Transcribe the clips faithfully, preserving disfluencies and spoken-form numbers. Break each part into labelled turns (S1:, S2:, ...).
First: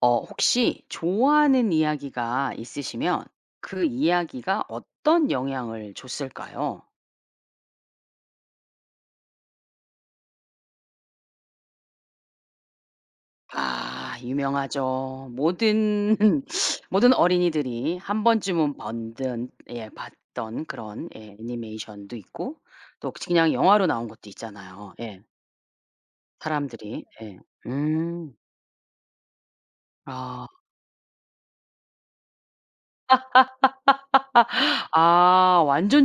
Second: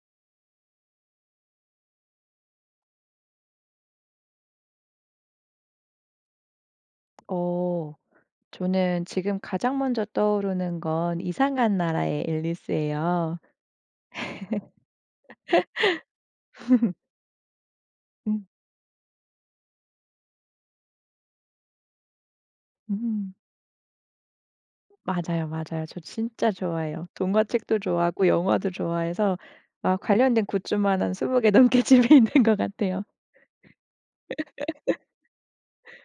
S1: 어 혹시 좋아하는 이야기가 있으시면 그 이야기가 어떤 영향을 줬을까요?
S2: 어 저는 지금 가장 먼저 떠오르는 건 이상한 나라의 앨리스예요.
S1: 아 유명하죠. 모든 모든 어린이들이 한
S2: 음.
S1: 번쯤은 번든 예 봤던 그런 예 애니메이션도 있고 또
S2: 음.
S1: 그냥 영화로 나온 것도 있잖아요. 예.
S2: 맞아요, 맞아요. 저 진짜
S1: 사람들이.
S2: 좋아해요.
S1: 예.
S2: 동화책도 좋아하고
S1: 음.
S2: 영화도 좋아해서 막
S1: 아.
S2: 관련된 굿즈만 한 스무 개 넘게 집에 있는 것 같아요.
S1: 아 완전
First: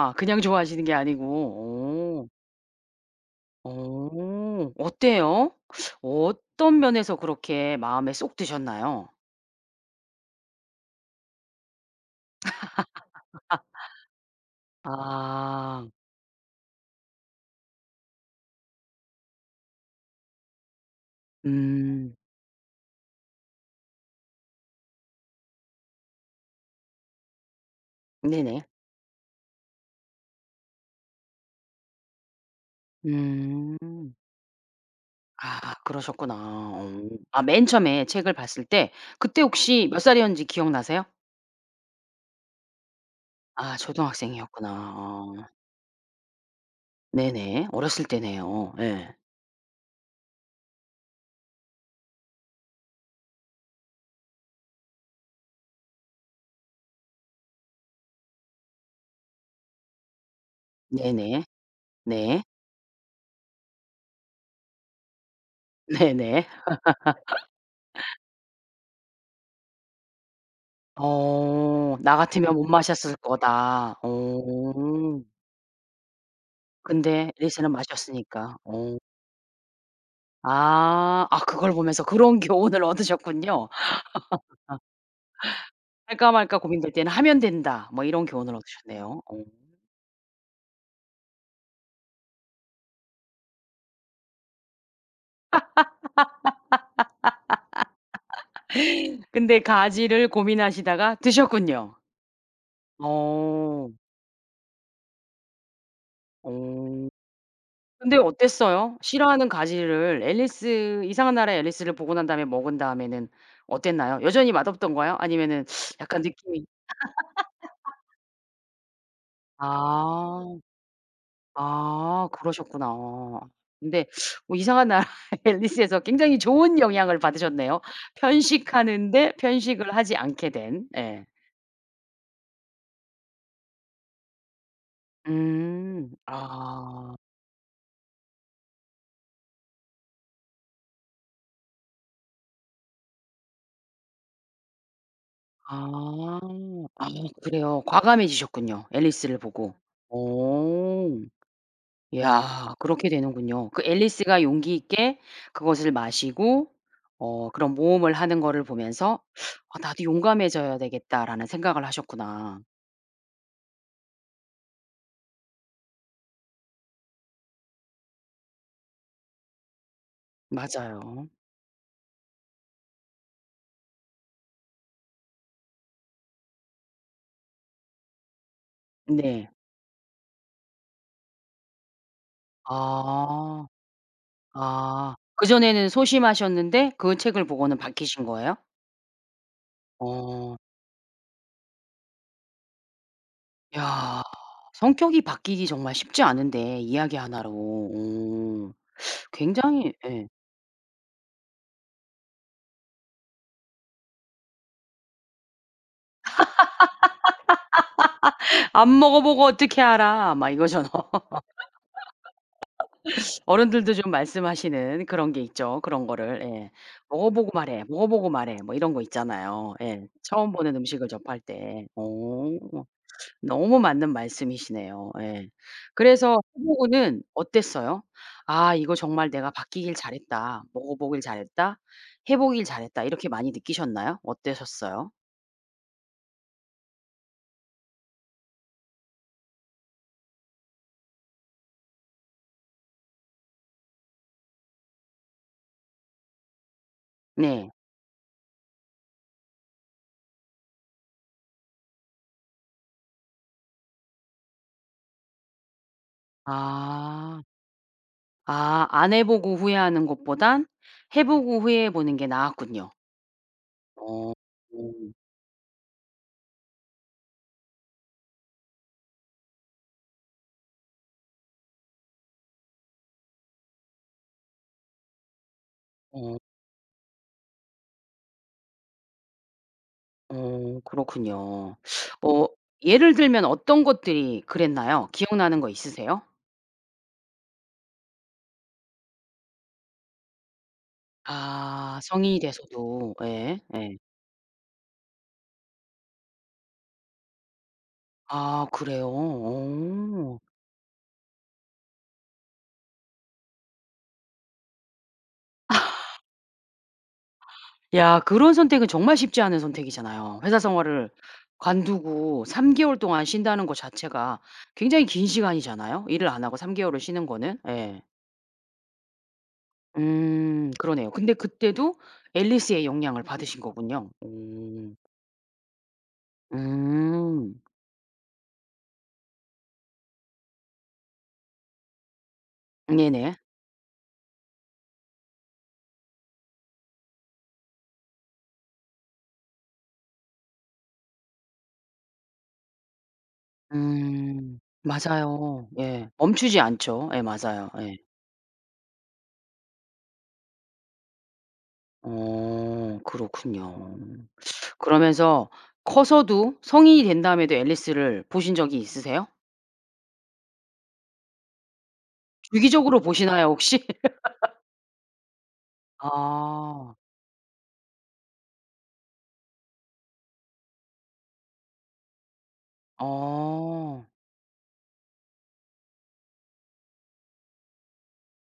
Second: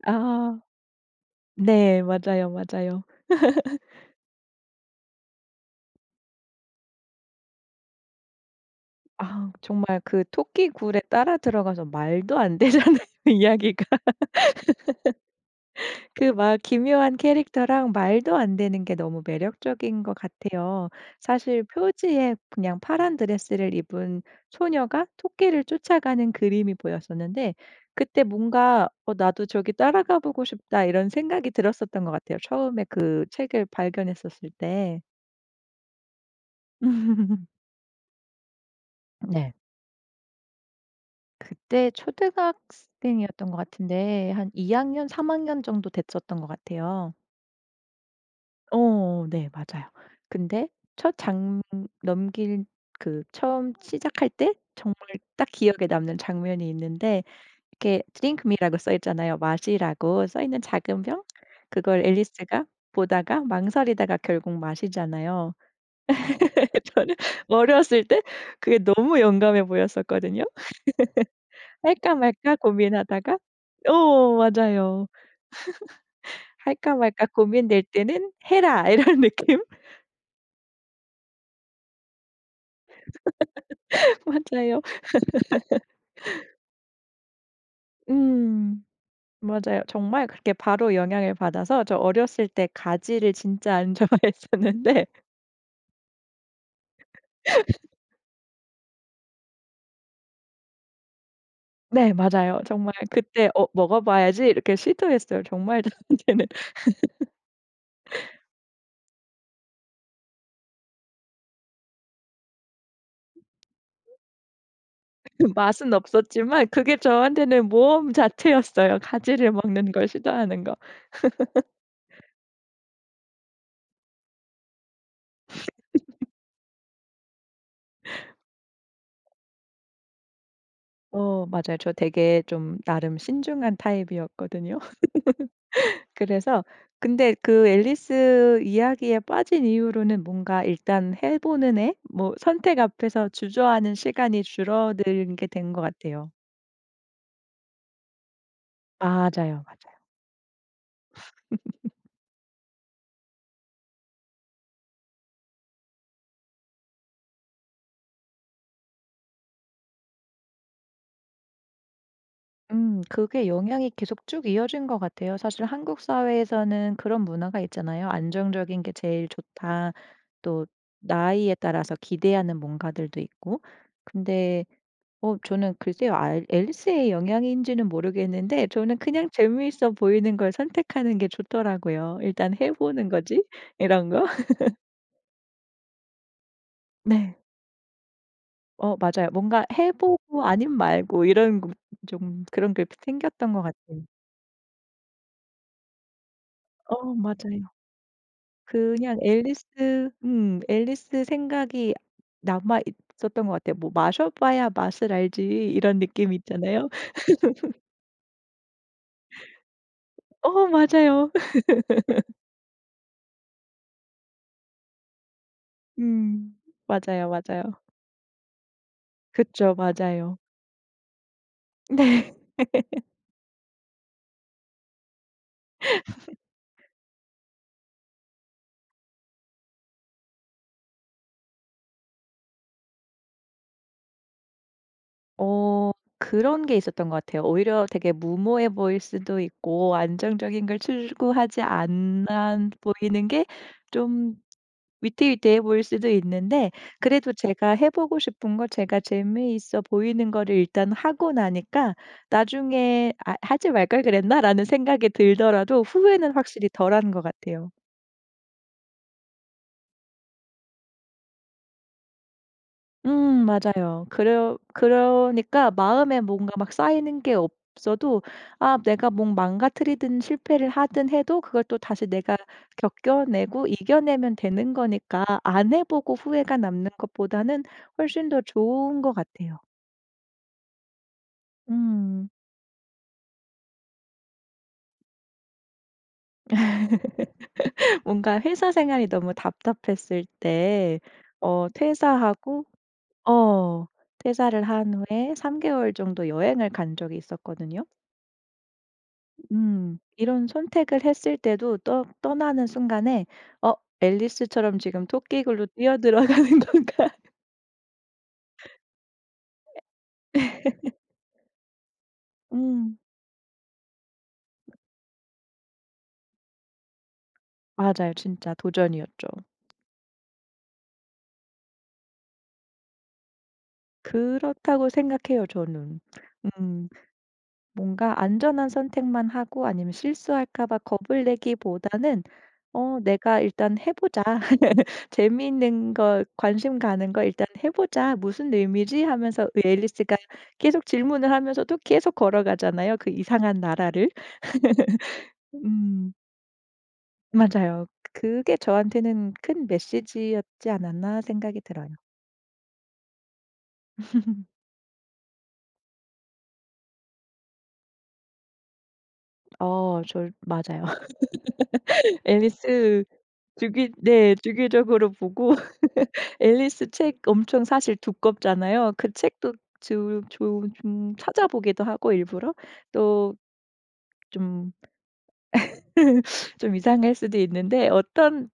S1: 그냥
S2: 아
S1: 좋아하시는 게 아니고.
S2: 네.
S1: 오.
S2: 맞아요, 맞아요.
S1: 어 어때요? 어떤 면에서 그렇게 마음에 쏙 드셨나요?
S2: 아 정말 그 토끼 굴에 따라 들어가서 말도 안 되잖아요, 이야기가.
S1: 아.
S2: 그 막 기묘한 캐릭터랑 말도 안 되는 게 너무 매력적인 것 같아요. 사실
S1: 음.
S2: 표지에 그냥 파란 드레스를 입은 소녀가 토끼를 쫓아가는 그림이 보였었는데 그때
S1: 네네.
S2: 뭔가 '어 나도 저기 따라 가 보고 싶다.' 이런 생각이 들었었던 것 같아요, 처음에 그 책을
S1: 음.
S2: 발견했었을 때.
S1: 아 그러셨구나. 어. 아 맨 처음에 책을 봤을 때 그때
S2: 네.
S1: 혹시 몇 살이었는지 기억 나세요?
S2: 그때 초등학생이었던 것
S1: 아
S2: 같은데 한
S1: 초등학생이었구나
S2: 이 학년, 삼
S1: 어.
S2: 학년 정도 됐었던 것 같아요.
S1: 네네. 어렸을 때네요. 예.
S2: 어 네 맞아요. 근데 첫 장 넘길 그 처음 시작할 때 정말 딱 기억에 남는 장면이 있는데 이렇게' Drink me '라고 써 있잖아요. 마시라고 써 있는 작은 병?
S1: 네네.
S2: 그걸
S1: 네.
S2: 앨리스가 보다가 망설이다가 결국 마시잖아요.
S1: 네네.
S2: 저는 어렸을 때 그게 너무 용감해 보였었거든요.
S1: 어
S2: 할까
S1: 나 같으면
S2: 말까
S1: 못 마셨을
S2: 고민하다가
S1: 거다.
S2: 어 맞아요.
S1: 어.
S2: '할까 말까
S1: 근데 앨리스는
S2: 고민될 때는
S1: 마셨으니까.
S2: 해라.'
S1: 오.
S2: 이런 느낌?
S1: 아. 아 그걸 보면서 그런 교훈을 얻으셨군요.
S2: 맞아요.
S1: '할까 말까 고민될 때는 하면 된다.' 뭐 이런 교훈을
S2: 음.
S1: 얻으셨네요. 오.
S2: 맞아요. 정말 그렇게 바로 영향을 받아서 저 어렸을 때 가지를 진짜 안 좋아했었는데
S1: 근데 가지를 고민하시다가 드셨군요.
S2: 네 맞아요. 정말 그때 '어
S1: 어.
S2: 먹어 봐야지.' 이렇게 시도했어요. 정말 저한테는
S1: 어. 근데 어땠어요? 싫어하는 가지를 앨리스 이상한 나라의 앨리스를 보고 난 다음에 먹은 다음에는 어땠나요? 여전히 맛없던가요?
S2: 그
S1: 아니면은
S2: 맛은
S1: 약간 느낌이
S2: 없었지만 그게 저한테는 모험 자체였어요. 가지를 먹는 걸
S1: 아.
S2: 시도하는 거.
S1: 아 그러셨구나. 근데 뭐 이상한 나라의 엘리스에서 굉장히 좋은 영향을 받으셨네요. 편식하는데 편식을 하지 않게 된. 예.
S2: 어 맞아요. 저 되게 좀 나름 신중한 타입이었거든요.
S1: 음.
S2: 그래서
S1: 아.
S2: 근데 그 앨리스 이야기에 빠진 이후로는 뭔가 일단 해 보는 애? 뭐 선택 앞에서 주저하는 시간이 줄어들게 된 것 같아요.
S1: 아. 아 그래요. 과감해지셨군요 앨리스를
S2: 맞아요,
S1: 보고.
S2: 맞아요.
S1: 오. 야 그렇게 되는군요. 그 엘리스가 용기 있게 그것을 마시고 어 그런 모험을 하는 거를 보면서 '아 나도 용감해져야 되겠다.'라는 생각을 하셨구나.
S2: 음 그게 영향이 계속 쭉 이어진 것 같아요. 사실 한국 사회에서는 그런 문화가 있잖아요. "안정적인 게 제일 좋다." 또
S1: 맞아요.
S2: 나이에 따라서 기대하는 뭔가들도 있고. 근데 어 저는 글쎄요. 알 앨리스의 영향인지는 모르겠는데 저는 그냥
S1: 네.
S2: 재미있어 보이는 걸 선택하는 게 좋더라고요. '일단 해 보는 거지?'
S1: 아.
S2: 이런 거?
S1: 아 그전에는 소심하셨는데 그
S2: 네.
S1: 책을 보고는 바뀌신 거예요?
S2: 어 맞아요. 뭔가 '해 보고
S1: 어.
S2: 아님 말고.' 이런 그 좀 그런 게 생겼던 것 같아.
S1: 야. 성격이 바뀌기 정말 쉽지 않은데
S2: 어
S1: 이야기 하나 로.
S2: 맞아요.
S1: 오
S2: 그냥
S1: 굉장히
S2: 앨리스
S1: 예.
S2: 음 앨리스 생각이 남아 있었던 것 같아요. 뭐 '마셔 봐야 맛을 알지.' 이런 느낌 있잖아요.
S1: "안 먹어보고 어떻게 알아." 막
S2: 어
S1: 이거죠.
S2: 맞아요.
S1: 어른들도 좀 말씀하시는 그런 게 있죠. 그런 거를
S2: 음.
S1: 예. "먹어
S2: 맞아요,
S1: 보고
S2: 맞아요.
S1: 말해. 먹어 보고 말해." 뭐 이런 거 있잖아요.
S2: 그쵸.
S1: 예
S2: 맞아요.
S1: 처음 보는 음식을 접할 때.
S2: 네.
S1: 오. 너무 맞는 말씀이시네요. 예. 그래서 해 보고는 어땠어요? '아 이거 정말 내가 바뀌길 잘했다. 먹어 보길 잘했다. 해 보길 잘했다.' 이렇게 많이 느끼셨나요? 어때셨어요?
S2: 어 그런 게 있었던 것 같아요. 오히려 되게 무모해 보일 수도 있고 안정적인 걸 추구하지 않아 보이는 게 좀 위태위태해 보일 수도 있는데 그래도
S1: 네.
S2: 제가 해 보고 싶은 거 제가 재미있어 보이는 거를 일단 하고 나니까 나중에 '아 하지 말걸 그랬나?'라는 생각이 들더라도 후회는 확실히 덜한 것
S1: 아.
S2: 같아요.
S1: 아 안 해 보고 후회하는 것보단 해 보고 후회해 보는 게 나았군요.
S2: 음 맞아요.
S1: 어.
S2: 그러
S1: 어.
S2: 그러니까 마음에 뭔가 막 쌓이는 게 없어도 아 내가 뭐 망가뜨리든 실패를 하든 해도 그걸 또 다시 내가 겪어내고 이겨내면 되는 거니까 안 해 보고
S1: 어
S2: 후회가 남는 것보다는 훨씬 더 좋은 것 같아요.
S1: 어 그렇군요.
S2: 음.
S1: 어 예를 들면 어떤 것들이 그랬나요? 기억나는 거 있으세요?
S2: 뭔가 회사 생활이 너무 답답했을 때 어
S1: 아. 성인이
S2: 퇴사하고
S1: 돼서도. 예.
S2: 어
S1: 예.
S2: 퇴사를 한 후에 삼 개월 정도 여행을 간 적이 있었거든요.
S1: 아. 그래요?
S2: 음.
S1: 어.
S2: 이런 선택을 했을 때도 떠 떠나는 순간에 어 '앨리스처럼 지금 토끼굴로 뛰어들어 가는 건가.'
S1: 야 그런 선택은 정말 쉽지 않은 선택이잖아요. 회사
S2: 에
S1: 생활을 관두고 삼
S2: 음.
S1: 개월 동안 쉰다는 거 자체가 굉장히 긴 시간이잖아요, 일을 안 하고 삼 개월을 쉬는 거는. 예.
S2: 맞아요. 진짜 도전이었죠.
S1: 음 그러네요. 근데 그때도 엘리스의 영향을 받으신 거군요.
S2: 그렇다고
S1: 오.
S2: 생각해요, 저는. 음.
S1: 음.
S2: 뭔가 안전한 선택만 하고 아니면 실수할까 봐 겁을 내기보다는 어
S1: 네네.
S2: '내가 일단 해 보자. 재밌는 거, 관심 가는 거 일단 해 보자. 무슨 의미지?' 하면서 그 앨리스가 계속 질문을 하면서도 계속 걸어가잖아요, 그 이상한 나라를.
S1: 음. 맞아요. 예.
S2: 음.
S1: 멈추지 않죠. 예 맞아요
S2: 맞아요.
S1: 예.
S2: '그 그게 저한테는 큰 메시지였지 않았나.' 생각이 들어요.
S1: 어. 그렇군요. 그러면서 커서도 성인이 된 다음에도 엘리스를 보신 적이 있으세요?
S2: 어 절 맞아요.
S1: 주기적으로
S2: 앨리스
S1: 보시나요 혹시?
S2: 주기 네 주기적으로 보고 앨리스
S1: 아.
S2: 책 엄청 사실 두껍잖아요. 그 책도 즘 좀 좀 찾아보기도 하고 일부러. 또
S1: 어.
S2: 좀 좀 이상할 수도 있는데 어떤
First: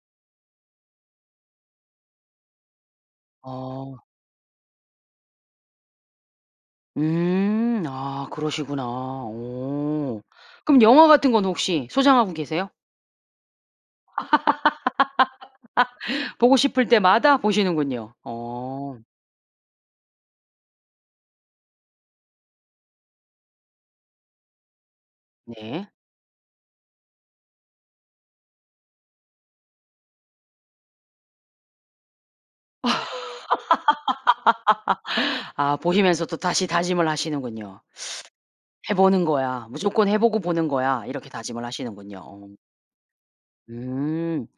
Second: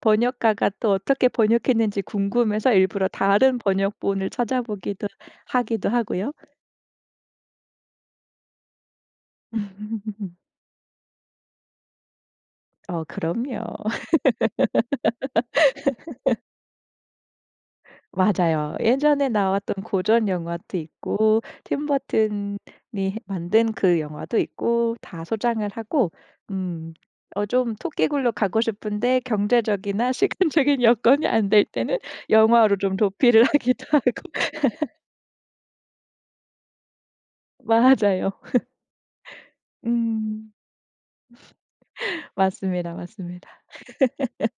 S2: 번역가가 또 어떻게 번역했는지 궁금해서 일부러 다른
S1: 아.
S2: 번역본을 찾아보기도 하기도 하고요.
S1: 음. 아 그러시구나. 오. 그럼 영화 같은 건 혹시 소장하고 계세요?
S2: 어 그럼요.
S1: 보고 싶을 때마다 보시는군요.
S2: 맞아요.
S1: 어.
S2: 예전에 나왔던 고전영화도 있고 팀 버튼이 만든 그 영화도 있고 다 소장을
S1: 네.
S2: 하고 음 어 좀 토끼굴로 가고 싶은데 경제적이나 시간적인 여건이 안 될 때는 영화로 좀 도피를 하기도 하고.
S1: 아 보시면서 또 다시 다짐을 하시는군요.
S2: 맞아요.
S1: '해 보는 거야. 무조건 해 보고
S2: 음.
S1: 보는 거야.' 이렇게 다짐을 하시는군요. 어.
S2: 맞습니다, 맞습니다.
S1: 음.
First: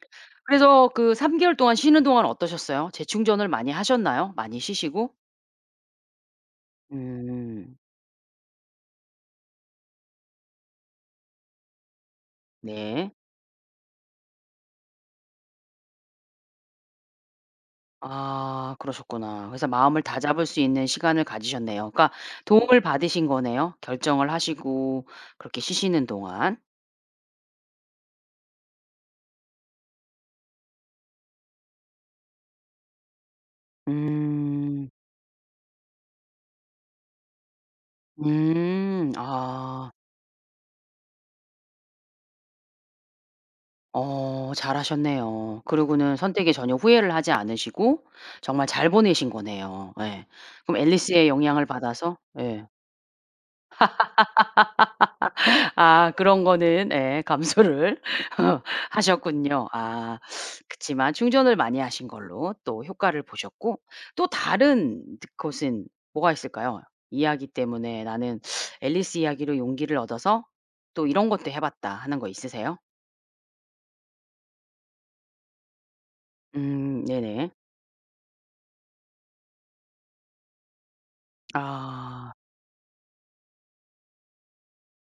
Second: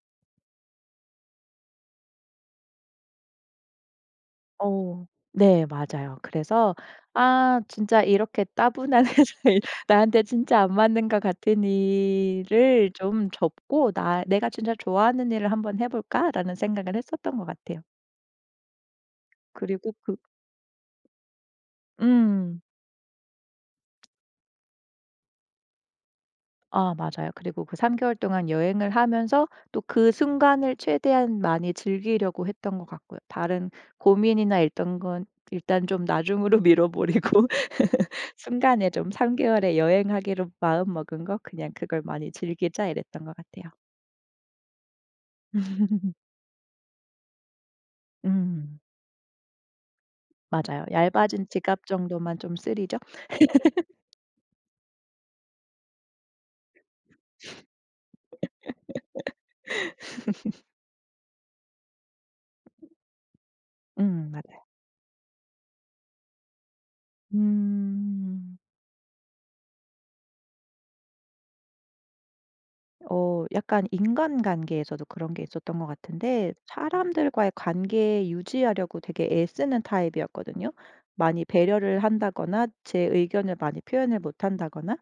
S1: 그래서 그 삼 개월 동안 쉬는 동안 어떠셨어요? 재충전을 많이 하셨나요? 많이
S2: 어
S1: 쉬시고?
S2: 네. 맞아요. 그래서 '아
S1: 음.
S2: 진짜 이렇게 따분한 일을 나한테 진짜 안 맞는 것 같은 일을
S1: 네.
S2: 좀 접고 나 내가 진짜 좋아하는 일을 한번 해 볼까?'라는 생각을 했었던 것 같아요.
S1: 아 그러셨구나. 그래서
S2: 그리고
S1: 마음을
S2: 그
S1: 다잡을 수 있는 시간을 가지셨네요. 그러니까
S2: 음.
S1: 도움을 받으신 거네요, 결정을 하시고 그렇게 쉬시는 동안.
S2: 아 맞아요. 그리고 그 삼 개월 동안 여행을 하면서 또 그 순간을 최대한 많이 즐기려고 했던 것 같고요. 다른 고민이나
S1: 음.
S2: 있던 건 일단 좀 나중으로 미뤄 버리고 순간에 좀
S1: 음
S2: 삼 개월에
S1: 아.
S2: '여행하기로 마음먹은 거 그냥 그걸 많이 즐기자.' 이랬던 것 같아요.
S1: 어 잘 하셨네요. 그러고는 선택에 전혀 후회를 하지 않으시고 정말
S2: 음.
S1: 잘 보내신 거네요. 예. 그럼
S2: 맞아요.
S1: 앨리스의
S2: 얇아진
S1: 영향을
S2: 지갑
S1: 받아서
S2: 정도만 좀
S1: 예.
S2: 쓰리죠?
S1: 아 그런 거는 예 감수를 하셨군요. 아 그렇지만 충전을 많이 하신 걸로 또 효과를 보셨고 또
S2: 음 맞아요.
S1: 다른 드 것은 뭐가 있을까요? 이야기 때문에 나는
S2: 음.
S1: 엘리스 이야기로 용기를 얻어서 또 "이런 것도 해 봤다." 하는 거 있으세요?
S2: 어 약간 인간관계에서도 그런 게 있었던 것 같은데
S1: 음 네네.
S2: 사람들과의 관계 유지하려고 되게 애쓰는 타입이었거든요. 많이 배려를
S1: 아.
S2: 한다거나 제 의견을 많이 표현을 못 한다거나?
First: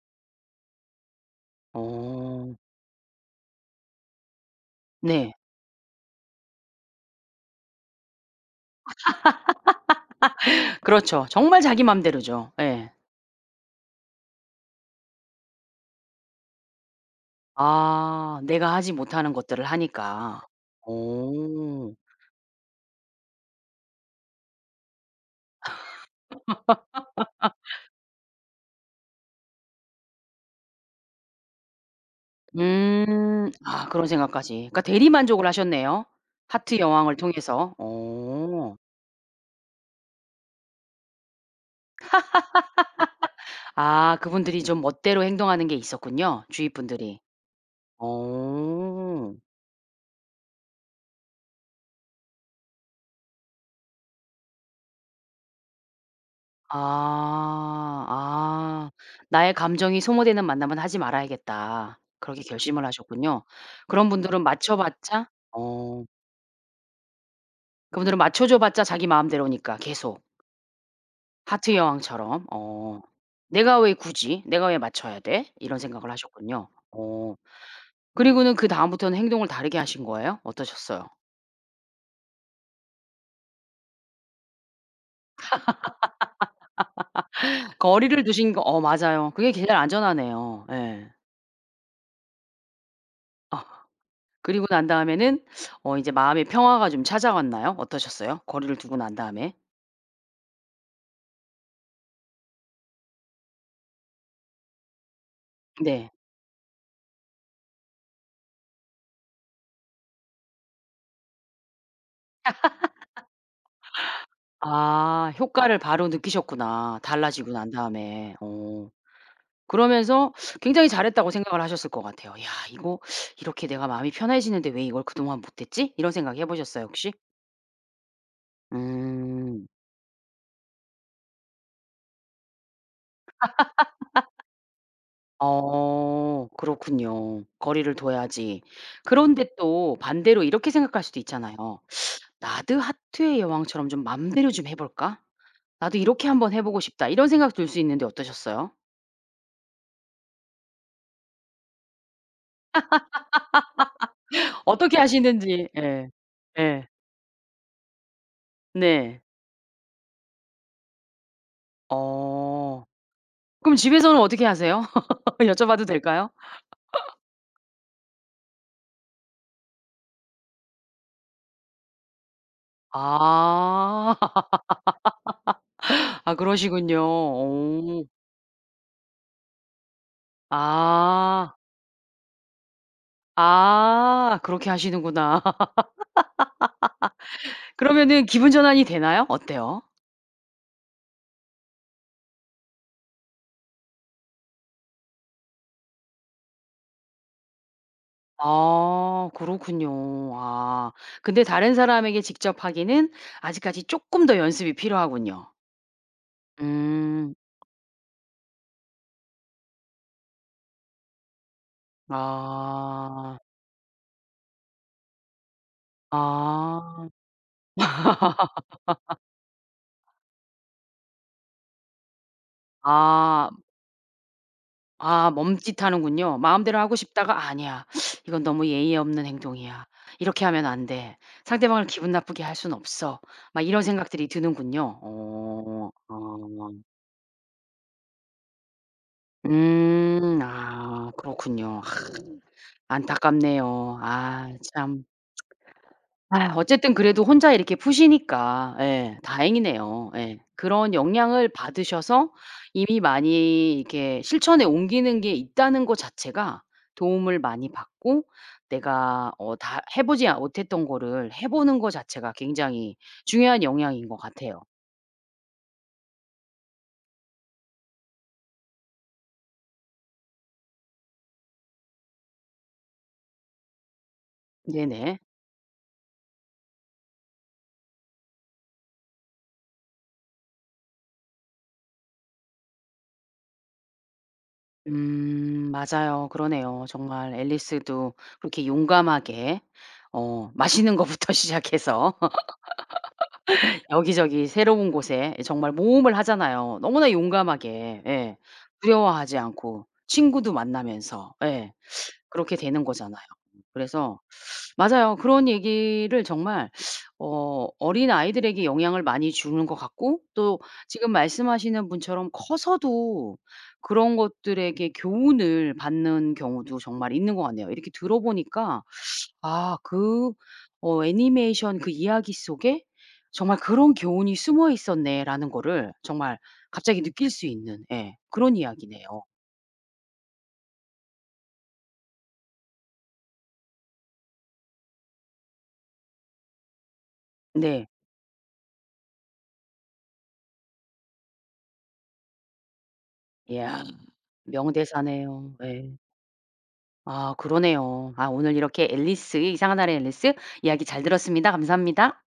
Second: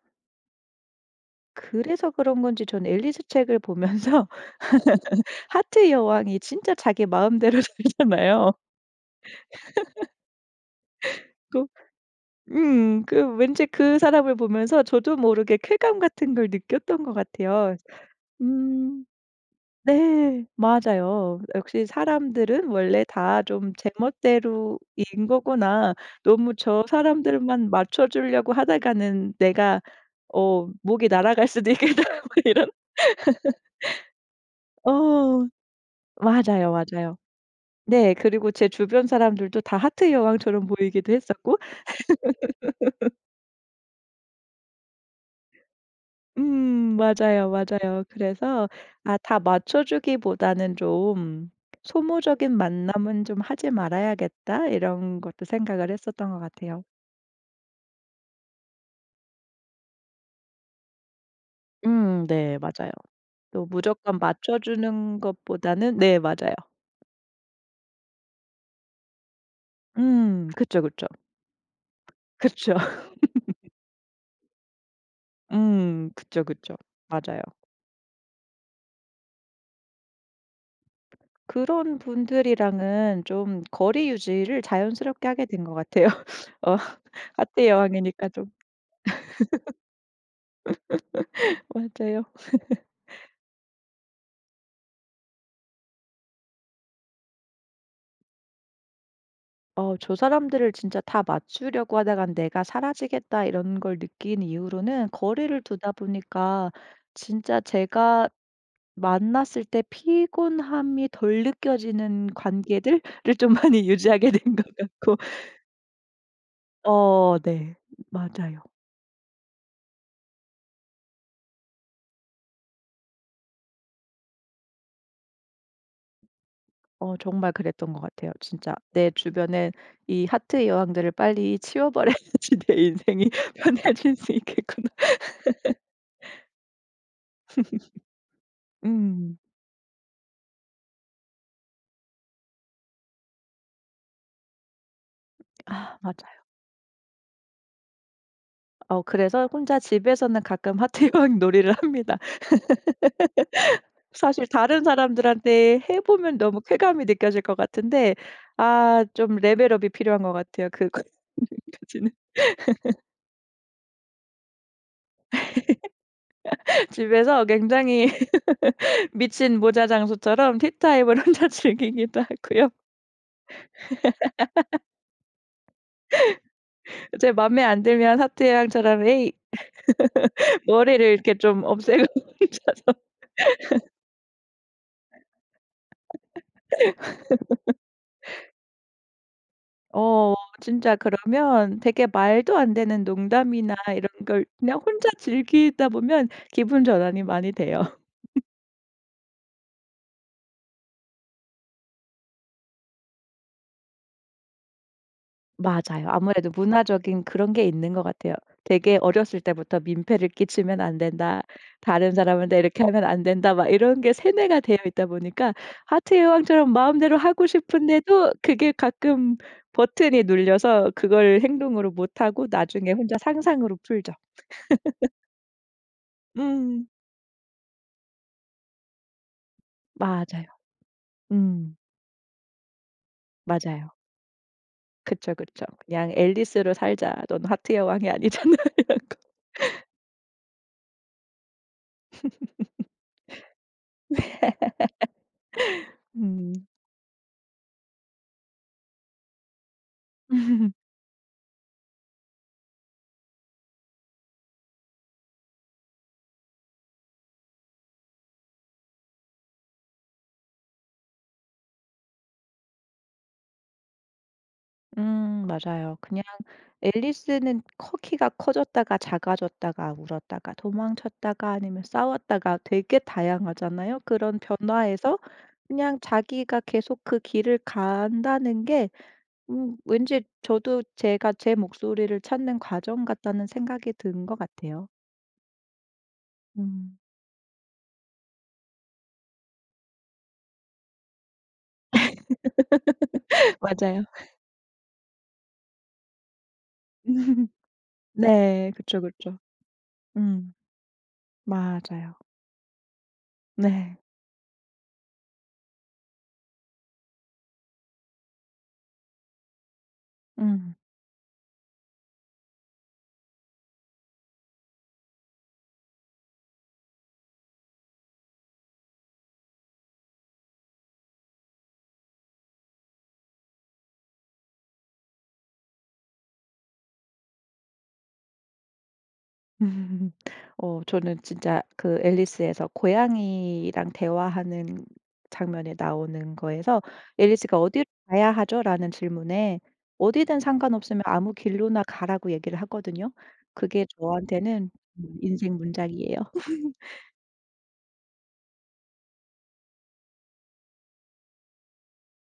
S2: 그래서 그런
S1: 어.
S2: 건지 저는 앨리스 책을 보면서
S1: 네.
S2: 하트 여왕이 진짜 자기 마음대로 살잖아요.
S1: 그렇죠. 정말
S2: 꼭
S1: 자기 맘대로죠. 예.
S2: 음 그 왠지 그 사람을 보면서 저도 모르게 쾌감 같은 걸 느꼈던 것 같아요.
S1: 아. 내가 하지
S2: 음
S1: 못하는 것들을 하니까.
S2: 네. 맞아요. '역시
S1: 어.
S2: 사람들은 원래 다 좀 제멋대로인 거구나. 너무 저 사람들만 맞춰 주려고 하다가는 내가 어 목이 날아갈 수도 있겠다.' 뭐 이런?
S1: 음. 아 그런 생각까지. 그러니까 대리만족을
S2: 어
S1: 하셨네요,
S2: 맞아요,
S1: 하트 여왕을
S2: 맞아요.
S1: 통해서.
S2: 네. 그리고 제
S1: 오.
S2: 주변 사람들도 다 하트 여왕처럼 보이기도 했었고.
S1: 아 그분들이 좀 멋대로 행동하는 게 있었군요, 주위
S2: 음
S1: 분들이.
S2: 맞아요, 맞아요. 그래서 아
S1: 어.
S2: '다 맞춰주기보다는 좀 소모적인 만남은 좀 하지 말아야겠다.' 이런 것도 생각을 했었던 것 같아요.
S1: 아. 아 '나의 감정이 소모되는 만남은 하지 말아야겠다.'
S2: 음
S1: 그렇게
S2: 네.
S1: 결심을
S2: 맞아요.
S1: 하셨군요.
S2: 또
S1: 그런
S2: 무조건
S1: 분들은
S2: 맞춰
S1: 맞춰
S2: 주는
S1: 봤자
S2: 것보다는
S1: 어.
S2: 네. 맞아요.
S1: 그분들은 맞춰 줘 봤자 자기 마음대로니까 계속
S2: 음 그쵸, 그쵸.
S1: 하트의 여왕처럼.
S2: 그쵸.
S1: 어. '내가 왜 굳이 내가 왜 맞춰야 돼?' 이런
S2: 음.
S1: 생각을
S2: 그쵸,
S1: 하셨군요.
S2: 그쵸.
S1: 어
S2: 맞아요.
S1: 그리고는 그다음부터는 행동을 다르게 하신 거예요? 어떠셨어요?
S2: 그런 분들이랑은 좀 거리 유지를 자연스럽게 하게 된 것 같아요. 어 하트의
S1: 거리를
S2: 여왕이니까 좀
S1: 두신 거 어 맞아요. 그게 진짜 안전하네요. 예.
S2: 맞아요.
S1: 그리고 난 다음에는 어 이제 마음의 평화가 좀 찾아왔나요? 어떠셨어요, 거리를 두고 난 다음에?
S2: 어 '저 사람들을 진짜 다 맞추려고 하다간 내가 사라지겠다.' 이런 걸 느낀 이후로는 거리를 두다
S1: 네.
S2: 보니까 진짜 제가 만났을 때 피곤함이 덜 느껴지는 관계들을 좀 많이 유지하게 된 것 같고
S1: 아 효과를 바로 느끼셨구나,
S2: 어
S1: 달라지고 난
S2: 네.
S1: 다음에.
S2: 맞아요.
S1: 오 그러면서 굉장히 잘했다고 생각을 하셨을 것 같아요. '이야 이거 이렇게 내가 마음이 편해지는데 왜 이걸 그동안 못했지?' 이런 생각 해 보셨어요, 혹시?
S2: 어 정말 그랬던 것 같아요. 진짜 '내
S1: 음.
S2: 주변에 이 하트의 여왕들을 빨리 치워 버려야지 내 인생이 편해질 수 있겠구나.'
S1: 어 그렇군요. 거리를 둬야지.
S2: 음.
S1: 그런데 또 반대로 이렇게 생각할 수도 있잖아요. '나도 하트의 여왕처럼 좀 맘대로 좀 해 볼까? 나도
S2: 아
S1: 이렇게
S2: 맞아요.
S1: 한번 해 보고 싶다.' 이런 생각 들 수 있는데 어떠셨어요?
S2: 어 그래서 혼자 집에서는 가끔 하트의 여왕 놀이를 합니다. 사실 다른
S1: 어떻게 하시는지
S2: 사람들한테 해
S1: 예.
S2: 보면 너무
S1: 예.
S2: 쾌감이 느껴질 것 같은데 아
S1: 네.
S2: 좀 레벨 업이 필요한 것 같아요 그것까지는.
S1: 어. 그럼 집에서는 어떻게 하세요? 여쭤봐도 될까요?
S2: 집에서 굉장히 미친 모자 장수처럼 티타임을 혼자 즐기기도 하고요.
S1: 아. 아 그러시군요.
S2: 제 맘에 안
S1: 어.
S2: 들면 하트의 여왕처럼 "에이!" 머리를 이렇게
S1: 아.
S2: 좀 없애고 혼자서
S1: 아 그렇게 하시는구나. 그러면은 기분 전환이 되나요? 어때요?
S2: 어 진짜 그러면 되게 말도 안 되는 농담이나 이런 걸 그냥 혼자 즐기다 보면 기분 전환이 많이 돼요.
S1: 아 그렇군요. 아 근데 다른 사람에게 직접 하기는 아직까지 쪼끔 더 연습이 필요하군요.
S2: 맞아요. 아무래도 문화적인
S1: 음.
S2: 그런 게 있는 것 같아요. 되게 어렸을 때부터 "민폐를 끼치면 안 된다. 다른 사람한테 이렇게 하면 안
S1: 아.
S2: 된다." 막 이런 게 세뇌가 되어 있다 보니까 하트의 여왕처럼
S1: 아.
S2: 마음대로 하고 싶은데도 그게 가끔 버튼이 눌려서 그걸 행동으로 못하고 나중에 혼자
S1: 아.
S2: 상상으로 풀죠.
S1: 아 멈칫하는군요. 마음대로
S2: 음.
S1: 하고 싶다가 '아니야. 이건 너무 예의 없는 행동이야.
S2: 맞아요.
S1: 이렇게 하면 안 돼.
S2: 음.
S1: 상대방을 기분 나쁘게 할 순 없어.' 막 이런
S2: 맞아요.
S1: 생각들이 드는군요.
S2: 그쵸, 그쵸.
S1: 오.
S2: '그냥
S1: 아.
S2: 앨리스로 살자. 넌 하트의 여왕이 아니잖아.' 이러고.
S1: 음. 아 그렇군요. 안타깝네요. 아 참. 아휴
S2: 음.
S1: 어쨌든 그래도 혼자 이렇게 푸시니까 예 다행이네요 예. 그런 영향을 받으셔서 이미 많이 이렇게 실천에 옮기는 게 있다는 거 자체가 도움을 많이 받고 내가 어 다 해 보지 못했던 거를 해 보는 거 자체가 굉장히 중요한 영향인 것 같아요.
S2: 음 맞아요. 그냥 앨리스는 커 키가 커졌다가 작아졌다가 울었다가 도망쳤다가 아니면 싸웠다가 되게 다양하잖아요. 그런 변화에서
S1: 예네.
S2: 그냥 자기가 계속 그 길을 간다는 게 음 왠지 저도 제가 제 목소리를 찾는 과정 같다는 생각이 든 것 같아요.
S1: 음 맞아요. 그러네요.
S2: 음.
S1: 정말 앨리스도 그렇게 용감하게 어 맛있는 거부터 시작해서
S2: 맞아요.
S1: 여기저기 새로운 곳에 예 정말 모험을 하잖아요 너무나 용감하게. 예.
S2: 네. 그쵸,
S1: 두려워하지
S2: 그쵸.
S1: 않고 친구도
S2: 음.
S1: 만나면서 예.
S2: 맞아요.
S1: 그렇게 되는 거잖아요.
S2: 네.
S1: 그래서 맞아요. 그런 얘기를 정말 어 어린아이들에게 영향을 많이 주는 것 같고 또
S2: 음.
S1: 지금 말씀하시는 분처럼 커서도 그런 것들에게 교훈을 받는 경우도 정말 있는 것 같네요. 이렇게 들어 보니까 '아 그 어 애니메이션 그 이야기 속에 정말 그런 교훈이 숨어 있었네.'라는 거를 정말 갑자기 느낄 수 있는 예 그런 이야기네요.
S2: 어 저는 진짜 그 앨리스에서 고양이랑 대화하는 장면이 나오는 거에서 앨리스가 "어디로
S1: 네.
S2: 가야 하죠?" 라는 질문에 "어디든 상관없으면 아무 길로나 가."라고 얘기를 하거든요. 그게
S1: 이야
S2: 저한테는 음
S1: 명대사네요.
S2: 인생
S1: 예.
S2: 문장이에요.
S1: 아 그러네요. 아 오늘 이렇게 앨리스 이상한 나라의 앨리스 이야기 잘 들었습니다. 감사합니다.